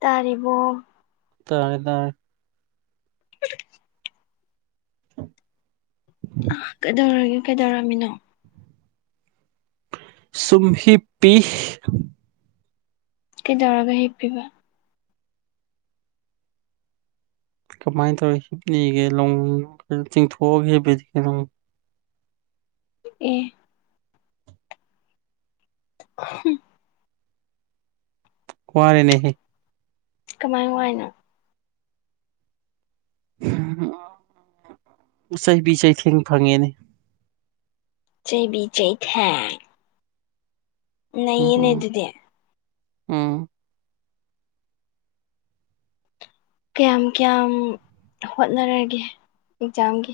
ꯇꯥꯔꯤꯕꯔꫭ ꯇꯥꯔꯦ ꯇꯥꯔꯦ ꯑ ꯀꯩꯗꯧꯔꯒꯦ ꯀꯩꯗꯧꯔꯝꯃꯤꯅꯣ ꯆꯨꯝꯍꯤꯤ ꯄꯤꯁ ꯀꯩꯗꯧꯔꯒ ꯍꯤꯞꯄꯤꯕ ꯀꯃꯥꯏꯅ ꯇꯧꯔꯤ ꯍꯤꯞꯅꯤꯒꯦ ꯂ ꯆꯤꯡꯊꯣꯛꯑꯒꯦꯕꯗꯤ ꯀꯩꯅꯣ ꯑꯦ ꯎ ꯀꯔꯦꯅꯦꯍ ꯀꯃꯥꯏ ꯋꯥꯏꯅꯣ ꯆꯩꯕꯤ ꯆꯩꯊꯦꯡ ꯐꯪꯉꯦꯅꯦ ꯆꯩꯕꯤ ꯆꯩꯩꯊꯦꯡ ꯅꯩꯅꯦ ꯑꯗꯨꯗꯤ ꯑꯝ ꯀꯌꯥꯝ ꯀꯌꯥꯝ ꯍꯣꯠꯅꯔꯒꯦ ꯑꯦꯛꯖꯥꯝꯒꯤ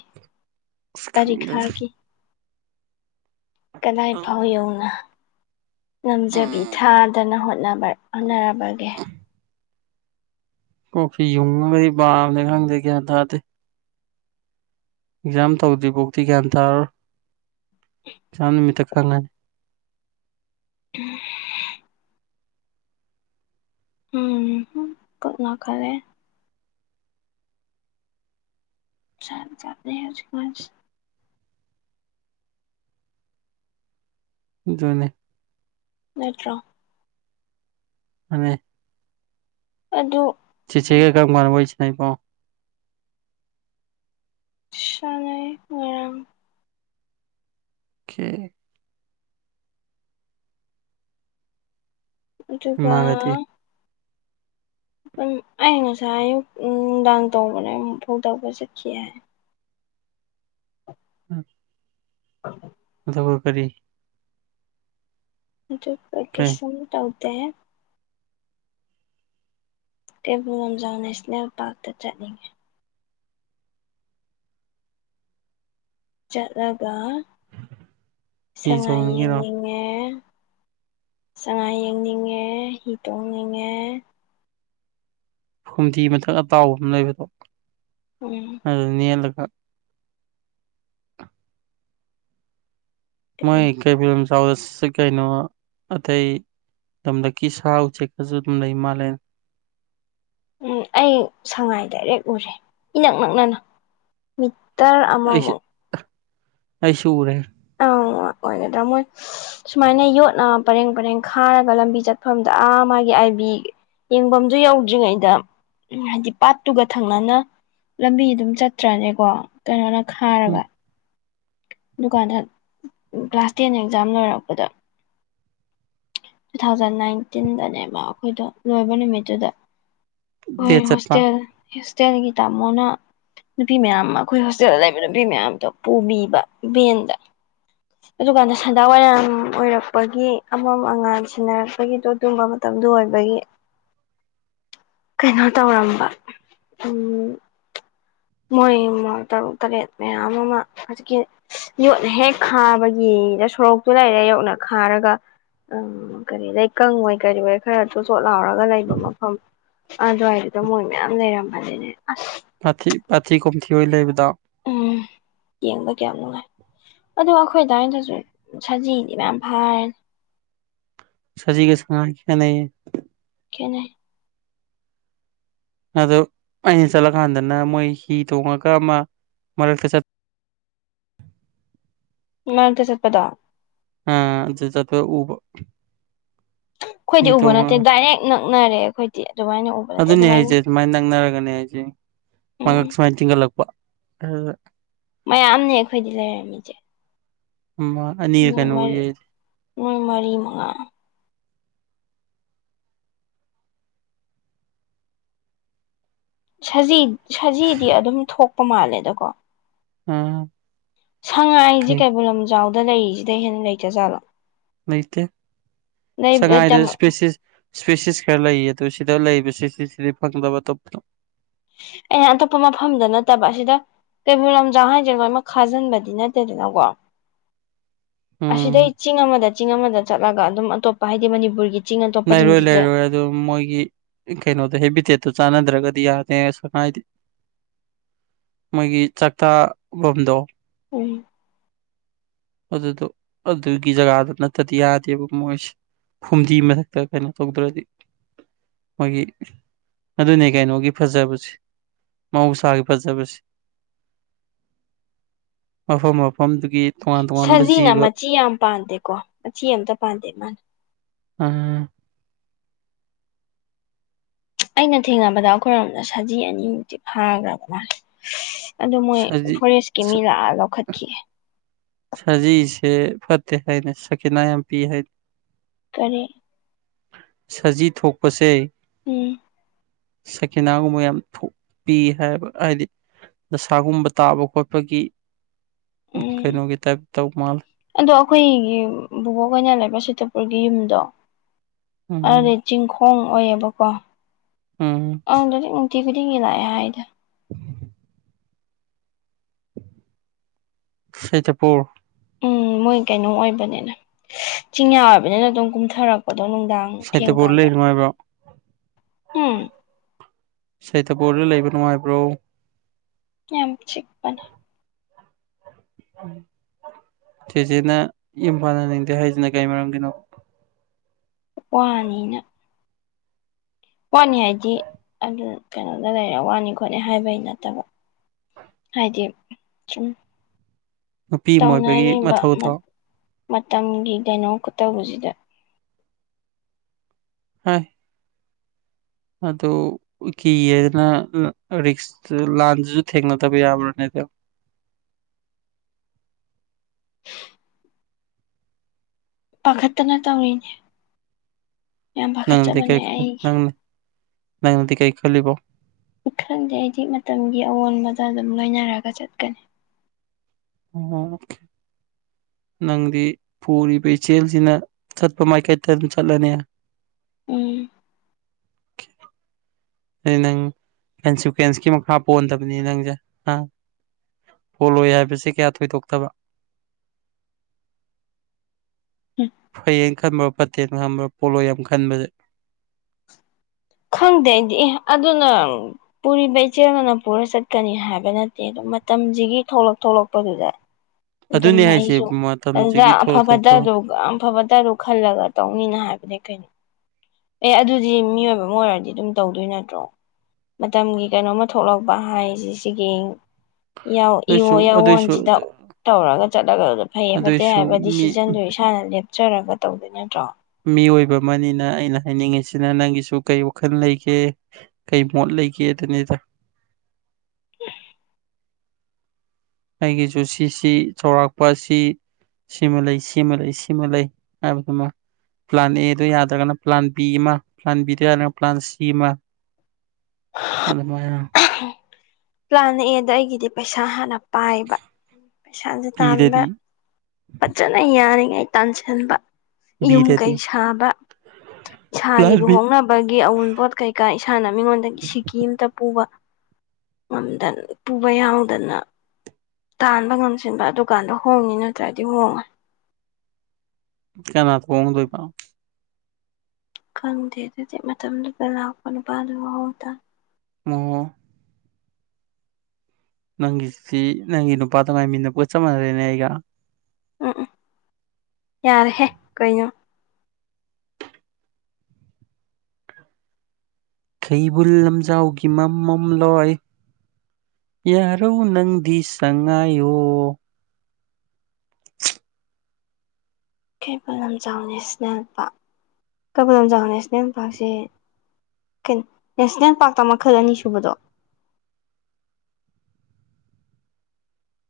ꯑꯁ ꯈꯪꯗꯦꯗ ꯄꯔꯤꯈꯥꯒꯤ ꯀꯗꯥꯏ ꯐꯥꯎ ꯌꯧꯅ ꯉꯝꯖꯕꯤ ꯎꯝ ꯊꯥꯗꯅꯥ ꯍꯣꯠꯅꯔꯕꯒꯦ ꯀꯣꯐꯤ ꯌꯨꯡꯒꯗꯤ ꯄꯥꯝꯅꯦ ꯈꯪꯗꯦ ꯒ꯭ꯌꯥꯟ ꯇꯥꯗꯦ ꯑꯦꯛꯖꯥꯝ ꯇꯧꯗ꯭ꯔꯤꯕꯣꯛꯗꯤ ꯒ꯭ꯌꯥꯟ ꯇꯥꯔꯣ ꯆꯥꯟꯅꯤꯃꯤꯇ ꯀꯂꯅꯤ ꯎꯝ ꯎꯝ ꯈꯔꯦ ꯆꯠ ꯆꯠꯅꯤ ꯍꯧꯖꯤꯛ ꯀꯟꯁꯤ ꯗꯅꯦ ꯅꯦꯠꯇ꯭ꯔꯣ ꯃꯅꯤ ꯑꯗꯨ ꯆꯦ ꯆꯦ ꯒꯥ ꯀꯝꯃꯔ ꯀꯟꯗ ꯋꯥꯔꯤ ꯁꯔꯤꯅꯤ ꯉꯁꯥꯏ ꯉꯔꯥꯡ ꯈꯦ ꯑꯗꯨꯒ ꯏꯃꯥꯒꯗꯤ ꯑꯩ ꯉꯁꯥꯏ ꯑꯌꯨꯛ ꯅꯨꯡꯗꯥꯡ ꯇꯧꯕꯅ ꯑꯃꯨꯛ ꯐꯧꯗꯄ ꯆꯠꯈꯤ ꯍꯥꯏ ꯎꯝ ꯑ ꯊꯕ ꯀꯔꯤ ꯀꯩ ꯄꯀꯦꯁꯟ ꯇꯧꯗꯦ ꯀꯩꯕꯨꯜ ꯂꯝꯖꯥꯎ ꯅꯦꯁꯅꯦꯜ ꯄꯥꯔꯛꯇ ꯆꯠꯅꯤꯡꯉꯤ ꯆꯠꯂꯒ ꯍꯤ ꯁꯉꯥꯏ ꯆꯣꯡꯅꯤꯡꯉꯤꯔꯣ ꯌꯦꯡꯅꯤꯡꯉꯦ ꯁꯉꯥꯏ ꯌꯦꯡꯅꯤꯡꯉꯦ ꯍꯤ ꯇꯣꯡꯅꯤꯡꯉꯦ ꯐꯨꯝꯗꯤ ꯃꯊꯛ ꯑꯇꯥꯎꯕ ꯑꯃ ꯂꯩꯕꯗꯣ ꯎꯝ ꯑꯗꯨ ꯅꯦꯜꯂꯒ ꯃꯣꯏ ꯀꯩ ꯐꯤꯕꯝ ꯆꯥꯎ ꯀꯩꯅꯣ ꯑꯇꯩ ꯇꯗ ꯀꯤꯁꯥꯥꯎꯁꯦ ꯀꯁꯨ ꯇꯗ ꯍꯤꯃꯂꯌꯥꯟ ꯎꯝ ꯑꯩ ꯁꯉꯥꯏ ꯗꯥꯏꯔꯦꯛ ꯎꯔꯦ ꯏꯅꯛ ꯅꯛꯅꯅ ꯃꯤ ꯇꯔ ꯑꯃꯣ ꯑꯩꯁꯨ ꯑꯃꯛ ꯑꯩꯁꯨ ꯎꯔꯦ ꯑꯪ ꯑꯣꯏꯒꯗ꯭ꯔꯥ ꯃꯣꯏ ꯁꯨꯃꯥꯏꯅ ꯌꯣꯠꯅ ꯄꯔꯦꯡ ꯄꯔꯦꯡ ꯈꯥꯔꯒ ꯂꯝꯕꯤ ꯆꯠꯐꯝꯗ ꯑꯥ ꯃꯥꯒꯤ ꯑꯥꯏꯕꯤ ꯌꯦꯡꯐꯝꯁꯨ ꯌꯧꯗ꯭ꯔꯤꯉꯩꯗ ꯎꯝ ꯍꯥꯏꯗꯤ ꯄꯥꯠꯇꯨꯒ ꯊꯪꯅꯅ ꯂꯝꯕꯤ ꯑꯗꯨꯝ ꯆꯠꯇ꯭ꯔꯅꯤꯀꯣ ꯀꯩꯅꯣꯅ ꯈꯥꯔꯋꯥ ꯗꯨꯀꯥꯟꯗ ꯀ꯭ꯂꯥꯁ ꯇꯦꯟ ꯑꯦꯛꯖꯥꯝ ꯂꯣꯏꯔꯛꯄꯗ ꯇꯨ ꯊꯥꯎꯖꯟ ꯅꯥꯏꯟꯇꯤꯟꯗꯅꯦꯕ ꯑꯩꯈꯣꯏꯗ ꯂꯣꯏꯕ ꯅꯨꯃꯤꯠꯇꯨꯗ ꯗꯦꯠ ꯍꯣꯏ ꯆꯠꯄ ꯍꯣꯁꯇꯦꯜ ꯍꯣꯁꯇꯦꯜꯒꯤ ꯇꯥꯃꯣꯅ ꯅꯨꯄꯤ ꯃꯌꯥꯝ ꯑꯩꯈꯣꯏ ꯍꯣꯁꯇꯦꯜꯗ ꯂꯩꯕ ꯅꯨꯄꯤ ꯃꯌꯥꯝꯗꯣ ꯄꯨꯕꯤ ꯚꯟꯗꯥ ꯑꯗꯨꯀꯥꯟꯗ ꯁꯟꯗꯥ ꯋꯥꯏꯔꯝ ꯑꯣꯏꯔꯛꯄꯒꯤ ꯑꯃꯝ ꯑꯉꯥꯟ ꯁꯤꯦꯟꯅꯔꯛꯄꯒꯤꯗꯣ ꯑꯗꯨꯝꯕ ꯃꯇꯝꯗ ꯑꯗꯨ ꯑꯣꯏꯕꯒꯤ ꯀꯩꯅꯣ ꯇꯧꯔꯝꯕ ꯎꯝ ꯃꯣꯏ ꯃ ꯇꯔꯨꯛ ꯇꯔꯦꯠ ꯃꯌꯥꯝ ꯑꯃ ꯍꯧꯖꯤꯛꯀꯤ ꯌꯣꯠ ꯍꯦꯛ ꯈꯥꯕꯒꯤ ꯗ ꯁꯣꯔꯣꯛꯇꯨ ꯂꯩꯔ ꯌꯧꯅ ꯈꯥꯔꯒ ꯎꯝ ꯀꯔꯤ ꯂꯩꯀꯪꯉꯣꯏ ꯀꯔꯤ ꯑꯣꯏ ꯈꯔꯁꯨ ꯁꯣ ꯂꯥꯎꯔꯒ ꯂꯩꯕ ꯃꯐꯝ ꯑꯗꯨꯋꯥꯏꯗꯨꯗ ꯃꯣꯏ ꯃꯌꯥꯝ ꯂꯩꯔꯝꯕꯅꯤꯅꯦ ꯑꯁ ꯄꯥꯊꯤ ꯄꯥꯊꯤ ꯀꯨꯝꯊꯤ ꯑꯣꯏꯅ ꯂꯩꯕꯗ ꯎꯝ ꯌꯦꯡꯕ ꯀꯌꯥꯝ ꯅꯨꯡꯉꯥꯏ ꯑꯗꯨ ꯑꯩꯈꯣꯏ ꯑꯗꯨꯗꯥꯏꯗꯁꯨ ꯁꯖꯤꯗꯤ ꯃꯌꯥꯝ ꯐꯥꯔꯦꯅꯤ ꯁꯖꯤ ꯀ ꯁꯉ ꯀꯌꯥ ꯅ ꯏꯅꯦ ꯑꯗꯣ ꯑꯩꯅ ꯆꯠꯂꯀꯥꯟꯗꯅ ꯃꯣꯏ ꯍꯤ ꯇꯣꯡꯉꯒ ꯑꯃ ꯃꯔꯛꯇ ꯆꯠ ꯉ ꯀꯖꯄꯗꯥꯥ ꯑ ꯆ ꯎꯕ ꯍꯤ ꯑꯩꯈꯣꯏꯗꯤ ꯎꯕ ꯅꯠꯇꯦ ꯇꯣꯡꯉꯒ ꯗꯥꯏꯔꯦꯛ ꯅꯛꯅꯔꯦ ꯑꯩꯈꯣꯏꯗꯤ ꯑꯗꯨꯃꯥꯏꯅ ꯎꯕ ꯅꯠꯇꯦ ꯑꯗꯨꯅꯦ ꯑꯗꯨꯃꯥꯏꯅ ꯍꯥꯏꯁꯦ ꯁꯨꯃꯥꯏꯅ ꯅꯪꯅꯔꯒꯅꯦ ꯍꯥꯏꯁꯦ ꯃꯥꯍꯛ ꯎꯝ ꯁꯨꯃꯥꯏꯅ ꯊꯤꯡꯒꯠꯂꯛꯄ ꯑ ꯃꯌꯥꯝꯅꯦ ꯑꯩꯈꯣꯏꯗꯤ ꯂꯩꯔꯝꯃꯤꯁꯦ ꯑꯃ ꯑꯅꯤꯔ ꯅꯣꯏ ꯀꯩꯅꯣ ꯎꯏ ꯃꯔꯤ ꯑꯩꯗꯤ ꯅꯣꯏ ꯃꯔꯤ ꯃꯉꯥ ꯁꯖꯤ ꯁꯖꯤꯗꯤ ꯑꯗꯨꯝ ꯊꯣꯛꯄ ꯃꯥꯜꯂꯦꯗꯀꯣ ꯑ ꯁꯉꯥꯏꯁꯦ ꯀꯩꯕꯨꯜ ꯂꯝꯖꯥꯎꯗ ꯂꯩꯔꯤꯁꯤꯗ ꯍꯦꯟꯅ ꯂꯩꯇ ꯖꯥꯠꯂꯣ ꯂꯩꯇꯦ ꯁꯉꯥꯏꯗ ꯏꯁꯄꯦꯁꯤꯁ ꯏꯁꯄꯤꯦꯁꯤꯁ ꯈꯔ ꯂꯩꯌꯦ ꯑꯗꯨ ꯁꯤꯗ ꯂꯩꯕꯕꯁꯤ ꯁꯤ ꯁꯤꯗꯤ ꯐꯪꯗꯕ ꯑꯇꯣꯞꯄ ꯑꯩꯅ ꯑꯇꯣꯞꯄ ꯃꯐꯝꯗ ꯅꯠꯇꯕ ꯑꯁꯤꯗ ꯀꯩꯕꯨꯜ ꯂꯝꯖꯥꯎ ꯍꯥꯏꯁ꯭ꯔꯦ ꯂꯣꯏꯃꯛ ꯈꯥꯖꯤꯟꯕꯗꯤ ꯅꯠꯇꯦꯗꯅꯀꯣ ꯑꯁꯤꯗꯩ ꯎꯝ ꯆꯤꯡ ꯑꯃꯗ ꯆꯤꯡ ꯑꯃꯗ ꯆꯠꯂꯒ ꯑꯗꯨꯝ ꯑꯇꯣꯞꯄ ꯍꯥꯏꯗꯤ ꯃꯅꯤꯄꯨꯔꯒꯤ ꯆꯤꯡ ꯂꯩꯔꯣꯏ ꯑꯇꯣꯞꯄꯁꯤꯡꯁꯤꯗ ꯂꯩꯔꯣꯏ ꯑꯗꯨ ꯃꯣꯏꯒꯤ ꯀꯩꯅꯣꯗꯣ ꯍꯦꯕꯤꯇꯦꯠꯇꯣ ꯆꯥꯟꯅꯗ꯭ꯔꯒꯗꯤ ꯗꯤ ꯌꯥꯗ ꯁꯉꯥꯏ ꯃꯣꯏꯒꯤ ꯆꯥꯛꯇꯥꯕꯝꯗꯣ ꯎꯝ ꯑꯗꯨꯗꯣ ꯑꯗꯨꯒꯤ ꯖꯒꯥꯗꯨ ꯅꯠꯇꯗꯤ ꯌꯥꯗꯦꯕ ꯃꯣꯏꯁꯦ ꯐꯨꯝꯗꯤ ꯃꯛ ꯀꯩꯅꯣ ꯇꯧꯗ꯭ꯔꯗꯤ ꯃꯣꯏꯒꯤ ꯑꯗꯨꯅꯦ ꯀꯩꯅꯣꯒꯤ ꯐꯖꯕꯁꯦ ꯃꯍꯧꯁꯥꯒꯤ ꯐꯖꯕꯁꯦ [inaudible] ꯃꯐꯝ ꯃꯐꯝꯐꯝꯗꯨ ꯁꯖꯤꯅ ꯃꯆꯤ ꯌꯥꯝ ꯄꯥꯟꯗꯦꯀꯣ ꯃꯆꯤ ꯑꯇ ꯄꯥꯟꯗꯦ ꯏ ꯃꯥꯅ ꯑꯝ ꯑꯩꯅ ꯊꯦꯡꯅꯕꯗ ꯑꯩꯈꯣꯏꯔꯣꯝꯗ ꯁꯖꯤ ꯑꯅꯤꯃꯨꯛꯇꯤ ꯐꯥꯈ꯭ꯔꯕ ꯃꯥ ꯑ ꯃꯣꯏ ꯁꯖꯤ ꯐꯣꯔꯦꯁꯀꯤ ꯃꯤ ꯂꯥꯛꯑ ꯂꯧꯈꯠꯈꯤꯑ ꯁꯖꯤꯁꯦ ꯐꯠꯇꯦ ꯍꯥꯏꯅ ꯁꯀꯤꯅꯥ ꯌꯥꯝ ꯄꯤ ꯍꯥꯏꯅꯤ ꯀꯔꯤ ꯁꯖꯤ ꯊꯣꯛꯄꯁꯦ ꯎꯝ ꯁꯀꯤꯅꯥꯒꯨꯝꯕ ꯌꯥꯝ ꯊꯣꯛꯄꯤ ꯍꯥꯏꯕ ꯍꯥꯏꯗꯤ ꯗꯁꯥꯒꯨꯝꯕ ꯇꯥꯕ ꯈꯣꯠꯄꯒꯤ ꯎꯝ ꯀꯩꯅꯣꯒꯤ ꯇꯥꯏꯞ ꯇꯧ ꯃꯥꯜꯂꯦ ꯑꯗꯣ ꯑꯩꯈꯣꯏꯒꯤ ꯕꯣꯕꯣꯛ ꯑꯣꯏꯅ ꯂꯩꯕ ꯁꯤꯇꯄꯨꯔꯒꯤ ꯌꯨꯝꯗꯣ ꯑꯗꯨꯗꯤ ꯎꯝ ꯆꯤꯡꯈꯣꯡ ꯑꯣꯏꯌꯦꯕꯀꯣ ꯎꯝ ꯑꯗꯨꯗꯗꯤ ꯤꯗꯤꯉꯔ ꯑꯗ ꯁꯤꯇꯄꯨꯔ ꯎꯝ ꯃꯣꯏ ꯀꯩꯅꯣ ꯑꯣꯏꯕꯅꯤꯅ ꯆꯤꯡꯌꯥ ꯑꯣꯏꯕꯅꯤꯅ ꯑꯗꯨꯝ ꯀꯨꯝꯊꯔꯛꯄ ꯄꯗꯣ ꯅꯨꯡꯗꯥꯡ ꯁꯩꯇꯄꯨꯔꯗ ꯊꯦꯡꯀꯥꯟꯗ ꯂꯩ ꯅꯨꯡꯉꯥꯏꯕ꯭ꯔꯣ ꯍꯝ ꯁꯇꯕꯗ ꯂꯩꯕ ꯅꯨꯡꯉꯥꯏꯕ꯭ꯔꯣ ꯌꯥꯝ ꯆꯛꯄꯅꯦ ꯎꯝ ꯆꯦꯆꯦꯅ ꯏ ꯄꯥꯟꯅꯅꯤꯡꯗꯦ ꯍꯥꯏꯁꯤꯅ ꯀꯩ ꯃꯔꯝꯒꯤꯅꯣ ꯋꯥꯅꯤꯅ ꯋꯥꯅꯤ ꯍꯥꯏꯗꯤ ꯑꯗꯨ ꯀꯩꯅꯣꯗ ꯂꯩꯔꯦ ꯋꯥꯅꯤ ꯈꯣꯠꯅꯤ ꯍꯥꯏꯕꯩ ꯅꯠꯇꯕ ꯍꯥꯏꯗꯤ ꯁꯨꯝ ꯅꯨꯄꯤ ꯑꯃ ꯑꯣꯏꯕꯒꯤ ꯇꯧꯅꯔꯤꯕ ꯃꯊꯧꯗꯣ ꯃꯇꯝꯒꯤ ꯀꯩꯅꯣ ꯈꯨꯠꯇ ꯍꯧꯖꯤꯗ ꯍꯥ ꯑꯗꯨ ꯀꯤꯌꯦꯗꯅ ꯔꯤꯛꯁ ꯂꯥꯟꯁꯤꯁꯨ ꯊꯦꯡꯅꯗꯕ ꯌꯥꯕ꯭ꯔꯥꯅꯦꯗ [inaudible] ꯄꯈꯠꯇꯅ ꯇꯧꯔꯤꯅꯦ ꯌꯥꯝ ꯅꯗꯤ ꯀꯥꯏ ꯄꯥꯈꯠꯆꯕꯅꯦ ꯑꯩꯒꯤ ꯅꯪ ꯅꯗꯤ ꯀꯥꯏ ꯈꯂꯕ ꯈꯪꯗꯦ ꯑꯩꯗꯤ ꯃꯇꯝꯒꯤ ꯑꯑꯣꯟꯕꯗ ꯑꯗꯨꯝ ꯂꯣꯏꯅꯔꯒ ꯆꯠꯀꯅꯤ ꯎꯝ ꯅꯪꯗꯤ ꯄꯨꯔꯤꯕ ꯏꯆꯦꯜꯁꯤꯅ ꯆꯠꯄ ꯃꯥꯏꯀꯩꯗ ꯑꯗꯨꯝ ꯆꯠꯂꯅꯤ ꯎꯝ ꯑ ꯅꯪ ꯏꯟꯁꯤꯀ꯭ꯋꯦꯟꯁꯀꯤ ꯃꯈꯥ ꯄꯣꯟꯗꯕꯅꯤ ꯅꯪꯁꯦ ꯑ ꯄꯣꯂꯣꯏ ꯍꯥꯏꯕꯁꯤ ꯀꯌꯥ ꯊꯣꯏꯗꯣꯛꯇꯕ [inaudible] ꯐꯌꯦꯡ ꯈꯟꯕ꯭ꯔꯥ ꯐꯠꯇꯦꯜꯅ ꯈꯟꯕ꯭ꯔꯣ ꯄꯣꯂꯣ ꯌꯥꯝ ꯈꯟꯕꯁꯦ ꯈꯪꯗꯦ ꯑꯩꯗꯤ ꯑꯦ ꯑꯗꯨꯅ ꯄꯨꯔꯤꯕ ꯏꯆꯦꯜꯅꯅ ꯄꯨꯔ ꯆꯠꯀꯅꯤ ꯍꯥꯏꯕ ꯅꯠꯇꯦ ꯑꯗꯨꯝ ꯃꯇꯝꯁꯤꯒꯤ ꯊꯣꯛꯂꯛ ꯊꯣꯛꯂꯛꯄꯗꯨꯗ ꯑꯗꯨꯝ ꯑꯗꯨꯅꯤ ꯍꯥꯏꯁꯦ ꯑꯩꯁꯨ ꯑꯗꯨꯗ ꯃꯇꯝꯁꯤꯒꯤ ꯊꯣꯛꯂꯛ ꯑꯐꯕꯗ ꯊꯣꯛꯄ ꯑꯗꯨ ꯑꯐꯕ ꯇꯔꯨꯛ ꯈꯜꯂꯒ ꯇꯧꯅꯤꯅ ꯍꯥꯏꯕꯅꯦ ꯀꯩꯅꯣ ꯑꯦ ꯑꯗꯨꯗꯤ ꯃꯤꯑꯣꯏꯕ ꯑꯃ ꯑꯣꯏꯔꯗꯤ ꯑꯗꯨꯝ ꯇꯧꯗꯣꯏ ꯅꯠꯇ꯭ꯔꯣ ꯃꯇꯝꯒꯤ ꯀꯩꯅꯣꯝꯃ ꯊꯣꯛꯂꯛꯄ ꯍꯥꯏꯁꯤ ꯁꯤꯒꯤ ꯌꯥꯎ ꯏꯣ ꯑꯗꯨꯏꯁꯨ ꯌꯥꯎꯣ ꯑꯗꯨꯏꯁꯨ ꯑꯟꯖꯗ ꯇꯧꯔꯒ ꯆꯠꯂꯒ ꯑꯗꯨꯗ ꯐꯩꯌꯦ ꯐꯠꯇꯦ ꯑꯗꯨꯏꯁꯨ ꯍꯥꯏꯕ ꯃꯤ ꯗꯤꯁꯤꯖꯟꯗꯨ ꯏꯁꯥꯅ ꯂꯦꯞꯆꯔꯒ ꯇꯧꯗꯣꯏ ꯅꯠꯇ꯭ꯔꯣ ꯃꯤꯑꯣꯏꯕ ꯑꯃꯅꯤꯅ ꯑꯩꯅ ꯍꯥꯏꯅꯤꯡꯉꯤꯁꯤꯅ ꯅꯪꯒꯤꯁꯨ ꯀꯩ ꯋꯥꯈꯜ ꯂꯩꯒꯦ ꯀꯩ ꯃꯣꯠ ꯂꯩ ꯀꯌꯦꯗꯅꯤꯗ ꯍ ꯑꯩꯒꯤꯁꯨ ꯁꯤꯁꯤ ꯆꯥꯎꯔꯥꯛꯄ ꯑꯁꯤ ꯁꯤꯃ ꯂꯩ ꯁꯤꯃ ꯂꯩ ꯁꯤꯃ ꯂꯩ ꯍꯥꯏꯕꯗꯨꯃ ꯄ꯭ꯂꯥꯟ ꯑꯦꯗꯨ ꯌꯥꯗ꯭ꯔꯒꯅ ꯄ꯭ꯂꯥꯟ ꯕꯤ ꯑꯃ ꯄ꯭ꯂꯥꯟ ꯕꯤꯗꯨ ꯌꯥꯗ꯭ꯔꯒꯅ ꯄ꯭ꯂꯥꯟ ꯁꯤ ꯑꯃ ꯑꯗꯨꯃꯥꯢꯅ [inaudible] ꯄ꯭ꯂꯥꯟ ꯅꯛꯑꯦꯗ ꯑꯩꯒꯤꯗꯤ ꯄꯩꯁꯥ ꯍꯥꯟꯅ ꯄꯥꯏꯕ ꯄꯩꯁꯥꯁꯦ ꯇꯥꯟꯕ ꯄꯤꯗꯗꯤ ꯐꯖꯅ ꯌꯥꯔꯤꯉꯩ ꯇꯥꯟꯁꯤꯟꯕ ꯌꯨꯝ ꯕꯤꯗꯗꯤ ꯀꯩ ꯁꯥꯕ ꯏꯁꯥꯒꯤ ꯄ꯭ꯂꯥꯟ ꯕꯤ ꯂꯨꯍꯣꯡꯅꯕꯒꯤ ꯑꯎꯟꯄꯣꯠ ꯀꯩꯀꯥ ꯏꯁꯥꯅ ꯃꯤꯉꯣꯟꯗꯒꯤ ꯁꯤꯀꯤ ꯑꯃꯇ ꯄꯨꯕ ꯉꯝꯗꯅ ꯄꯨꯕ ꯌꯥꯎꯗꯅ ꯇꯥꯟꯕ ꯉꯝꯁꯤꯟꯕ ꯑꯗꯨꯀꯥꯟꯗꯥ ꯍꯣꯡꯅꯤ ꯅꯠꯇ꯭ꯔꯗꯤ ꯍꯣꯡꯉꯣꯏ ꯀꯅꯥ ꯍꯣꯡꯗꯣꯏꯕ ꯈꯪꯗꯦ ꯑꯗꯨꯗꯤ ꯃꯇꯝꯗꯨꯗ ꯂꯥꯛꯄ ꯅꯨ ꯄꯥꯜꯂꯨꯍꯧꯗ ꯑꯣ ꯅꯪꯒꯤ ꯁꯤ ꯅꯪꯒꯤ ꯅꯨꯄꯥꯗꯨ ꯉꯥꯏꯃꯤꯟꯅꯕꯒ ꯆꯞ ꯃꯥꯅꯔꯦꯅꯦ ꯑꯩꯒ ꯎꯝ ꯎꯝ ꯌꯥꯔꯦꯍꯦ ꯀꯩꯅꯣ ꯈꯩꯕꯨꯜ ꯂꯝꯖꯥꯎꯒꯤ ꯃꯝꯃꯝꯂꯣꯏ ꯌꯥꯔꯣ ꯅꯪꯗꯤ ꯁꯉꯥꯏꯌꯣ [inaudible] ꯀꯩꯕꯨꯜ Lamjao national park Keibul Lamjao national ꯄꯥꯛꯁꯦ ꯅꯦꯁꯅꯦꯜ ꯄꯥꯔꯛꯇ ꯃꯈꯜ ꯑꯅꯤ ꯁꯨꯕꯗꯣ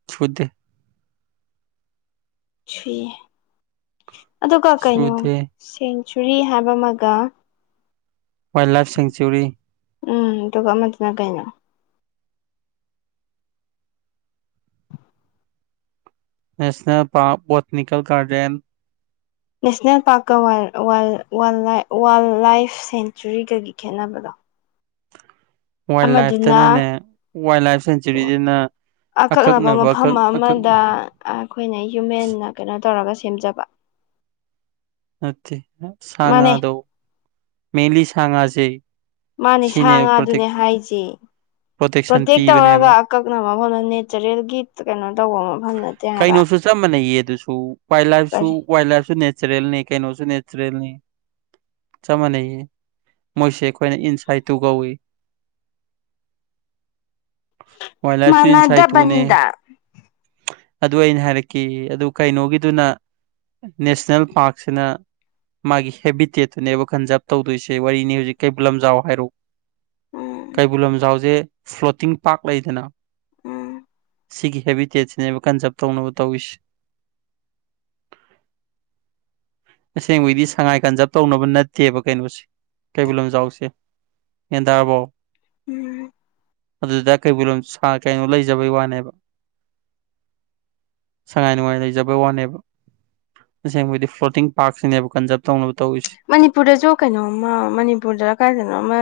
ꯁꯨꯗꯦ ꯁꯨꯢꯌꯦ ꯑꯗꯨꯒ ꯀꯩꯅꯣ ꯁꯨꯗꯦ ꯁꯦꯡ ꯆꯨꯔꯤ ꯍꯥꯏꯕ ꯑꯃꯒ ꯋꯥꯏꯜ ꯂꯥꯏꯐ ꯁꯦꯡꯆꯨꯔꯤ ꯎꯝ ꯑꯗꯨꯒ ꯑꯃꯗꯨꯅ ꯀꯩꯅꯣ national park botanical garden national park wild wild wildlife ꯁꯦꯡꯆꯨꯔꯤꯒꯒꯤ ꯈꯦꯠꯅꯕꯗꯣ ꯋꯥꯏꯜ ꯂꯥꯏꯐꯇꯅꯅꯦ ꯑꯃꯗꯨꯅ ꯋꯥꯏꯜ ꯂꯥꯏꯐ ꯁꯦꯡꯆꯨꯔꯤꯁꯤꯅ ꯑꯀꯛꯅꯕ ꯃꯐꯝ ꯑꯀꯛ ꯑꯀꯛ ꯑꯃꯗ ꯑꯩꯈꯣꯏꯅ ꯍ꯭ꯌꯨꯃꯦꯟꯅ ꯀꯩꯅꯣ ꯇꯧꯔꯒ ꯁꯦꯝꯖꯕ ꯃꯥꯅꯦ ꯁꯥꯉꯥꯗꯣ ꯃꯦꯟꯂꯤ ꯁꯥꯉꯥꯁꯦ ꯃꯥꯅꯦ ꯁꯥ ꯉꯥꯗꯨꯅꯦ ꯍꯥꯏꯖꯦ ꯄ꯭ꯔꯣꯇꯦꯛꯁꯟ ꯄ꯭ꯔꯣꯇꯦꯛ ꯇꯧꯔꯒ ꯄꯤꯕꯅꯦꯕ ꯑꯀꯛꯅꯕ ꯃꯐꯝꯗ ꯅꯦꯆꯔꯦꯜꯒꯤ ꯀꯩꯅꯣ ꯇꯧꯕ ꯃꯐꯝ ꯅꯠꯇꯦ ꯍꯥꯏꯕ ꯀꯩꯅꯣꯁꯨ ꯆꯞ ꯃꯥꯟꯅꯩꯌꯦ ꯑꯗꯨꯁꯨ ꯋꯥꯏꯜ ꯂꯥꯏꯐꯁꯨ ꯀꯔꯤ ꯋꯥꯏꯜ ꯂꯥꯏꯐꯁꯨ ꯅꯦꯆꯔꯦꯜꯅꯤ ꯀꯩꯅꯣꯁꯨ ꯅꯦꯆꯔꯦꯜꯅꯤ ꯆꯞ ꯃꯥꯟꯅꯩꯌꯦ ꯃꯣꯏꯁꯦ ꯑꯩꯈꯣꯏꯅ ꯏꯟꯁꯥꯏꯠꯇꯨ ꯀꯧꯏꯤ [unintelligible] ꯋꯥꯏꯜ ꯂꯥꯏꯐꯁꯨ ꯏꯟꯁꯥꯏꯠ ꯇꯨꯅꯦ ꯃꯥꯅꯗꯕꯅꯤꯗꯥ ꯑꯗꯨ ꯑꯩꯅ ꯍꯥꯏꯔꯛꯈꯤ ꯑꯗꯨ ꯀꯩꯅꯣꯒꯤꯗꯨꯅ ꯅꯦꯁꯅꯦꯜ ꯄꯥꯛꯁꯤꯅ ꯃꯥꯒꯤ ꯍꯦꯕꯤꯇꯦꯠꯇꯨꯅꯦꯕ ꯈꯟꯖꯥꯕ ꯇꯧꯗꯣꯏꯁꯦ ꯋꯥꯔꯤꯅꯤ ꯍꯧꯖꯤꯛ ꯀꯩꯕꯨꯜ ꯂꯝꯖꯥꯎ ꯍꯥꯏꯔꯣ ꯎꯝ ꯀꯩꯕꯨꯜ ꯂꯝꯖꯥꯎꯁꯦ ꯐ꯭ꯂꯣꯇꯤꯡ ꯄꯥꯛ ꯂꯩꯗꯅ ꯎꯝ ꯁꯤꯒꯤ ꯍꯦꯕꯤꯇꯦꯠꯁꯤꯅꯦꯕ ꯀꯟꯖꯥꯔꯕ ꯇꯧꯅꯕ ꯇꯧꯔꯤꯁꯤ ꯑꯁꯦꯡꯕꯩꯗꯤ ꯁꯉꯥꯏ ꯀꯟꯖꯥꯕ ꯇꯧꯅꯕ ꯅꯠꯇꯦ ꯇꯦꯕ ꯀꯩꯅꯣꯁꯦ ꯀꯩꯕꯨꯜ ꯂꯝꯖꯥꯎꯁꯦ ꯒ꯭ꯌꯥꯟ ꯇꯥꯔꯕꯣ ꯎꯝ ꯑꯗꯨꯗ ꯀꯩꯕꯨꯜ ꯁꯥ ꯀꯩꯅꯣ ꯂꯩꯖꯕꯩ ꯋꯥꯅꯦꯕ ꯁꯉꯥꯏ ꯅꯨꯡꯉꯥꯏ ꯂꯩꯖꯕꯩ ꯋꯥꯅꯦꯕ ꯑꯁꯦꯡꯕꯗꯤ ꯐ꯭ꯂꯣꯇꯤꯡ ꯄꯥꯔꯛꯁꯤꯅꯦꯕ ꯀꯟꯖꯥꯔꯕ ꯇꯧꯅꯕ ꯇꯧꯔꯤꯁꯤꯦ ꯃꯅꯤꯄꯨꯔꯗꯁꯨ ꯀꯩꯅꯣꯝꯃ ꯃꯅꯤꯄꯨꯔꯗ ꯀꯥꯏꯗꯅꯣ ꯑꯃ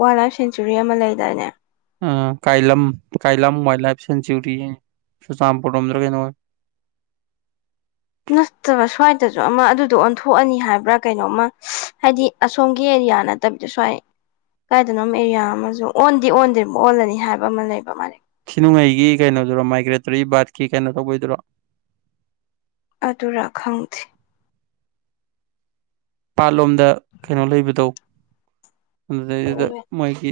ꯋꯥꯏꯜ ꯂꯥꯏꯐ ꯁꯦꯡꯆꯨꯔꯤ ꯑꯃ ꯂꯩꯗꯥꯏꯅꯦ Kailam Kailam wildlife sanctuary Churachandpur ꯂꯣꯝꯗ꯭ꯔ ꯀꯩꯅꯣ ꯑꯣꯏ [unintelligible] ꯅꯠꯇꯕ ꯁ꯭ꯋꯥꯏꯗꯁꯨ ꯑꯃ ꯑꯗꯨꯗꯣ ꯑꯣꯟꯊꯣꯛꯑꯅꯤ ꯍꯥꯏꯕ꯭ꯔꯥ ꯀꯩꯅꯣꯝꯃ ꯍꯥꯏꯗꯤ ꯑꯁꯣꯝꯒꯤ ꯌꯥꯅ ꯇ ꯄꯗꯁꯋꯥ ꯀꯥꯏꯗꯅꯣ ꯑꯦꯔꯤꯌꯥ ꯑꯃꯁꯨ ꯑꯣꯟꯗꯤ ꯑꯣꯟꯗ꯭ꯔꯤ ꯑꯣꯜꯂꯅꯤ ꯍꯥꯏꯕ ꯑꯃ ꯂꯩꯕ ꯃꯥ ꯁꯤꯅꯨꯡꯉꯩꯒꯤ ꯀꯩꯅꯣꯗꯨꯔꯣ ꯃꯥꯏꯒ꯭ꯔꯦꯇꯣꯔꯤ ꯕꯥꯔꯠꯀꯤ ꯀꯩꯅꯣ ꯇꯧꯕꯩꯗꯨꯔꯣ ꯑꯗꯨ ꯔꯈꯁꯤꯤ ꯄꯥꯠꯂꯣꯝꯗ ꯀꯩꯅꯣ ꯂꯩꯕꯗꯧ ꯑꯗꯨꯗꯩꯗꯨꯗ ꯃꯣꯏꯒꯤ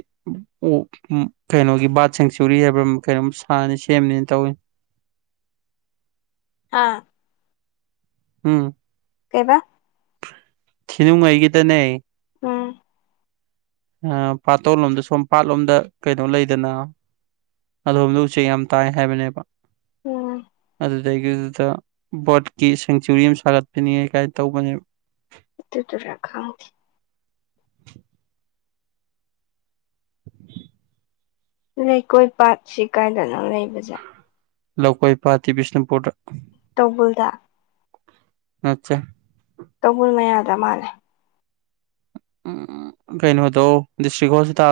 ꯀꯩꯅꯣꯒꯤ ꯕꯥꯔꯠ ꯁꯦꯡꯆꯨꯔꯤ ꯍꯥꯏꯕ꯭ꯔ ꯀꯩꯅꯣꯝ ꯁꯥꯅꯤ ꯁꯦꯝꯅꯤꯅ ꯇꯧꯏ ꯍꯥꯥ ꯎꯝ ꯀꯩꯕ ꯊꯤꯅꯨꯡꯉꯩꯒꯤꯗꯅꯦ ꯎꯝ ꯄꯥꯇꯣꯟ ꯂꯣꯝꯗ ꯁꯣꯝ ꯄꯥꯠꯂꯣꯝꯗ ꯀꯩꯅꯣ ꯂꯩꯗꯅ ꯑꯗꯣꯝꯗ ꯎꯆꯦꯛ ꯌꯥꯝ ꯇꯥꯏ ꯍꯥꯏꯕꯅꯦꯕ ꯎꯝ ꯑꯗꯨꯗꯒꯤꯗꯨꯗ ꯕꯣꯠꯀꯤ ꯁꯦꯡꯆꯨꯔꯤ ꯑꯃ ꯁꯥꯒꯠꯄꯅꯤ ꯀꯥꯏꯅ ꯇꯧꯕꯅꯦ ꯑꯗꯨꯏꯗꯨꯔꯥ ꯈꯪꯗꯦ [unintelligible] [unintelligible] ꯂꯩꯀꯣꯏ ꯄꯥꯠ ꯁꯤ ꯀꯥꯏꯗꯅ ꯂꯩꯕꯁꯦ ꯂꯧꯀꯣꯏ ꯏꯄꯥꯥꯇꯤ ꯕꯤꯁꯅꯨꯄꯨꯔꯗ ꯇꯧꯕꯜꯗ ꯑꯆꯥ ꯇꯧꯕꯨꯜ ꯃꯌꯥꯗ ꯃꯥꯜꯂꯦ ꯎꯝ ꯀꯩꯩꯅꯣ ꯇꯣ ꯗꯤꯁꯇ꯭ ꯍꯣꯁꯄꯤꯇꯥꯜ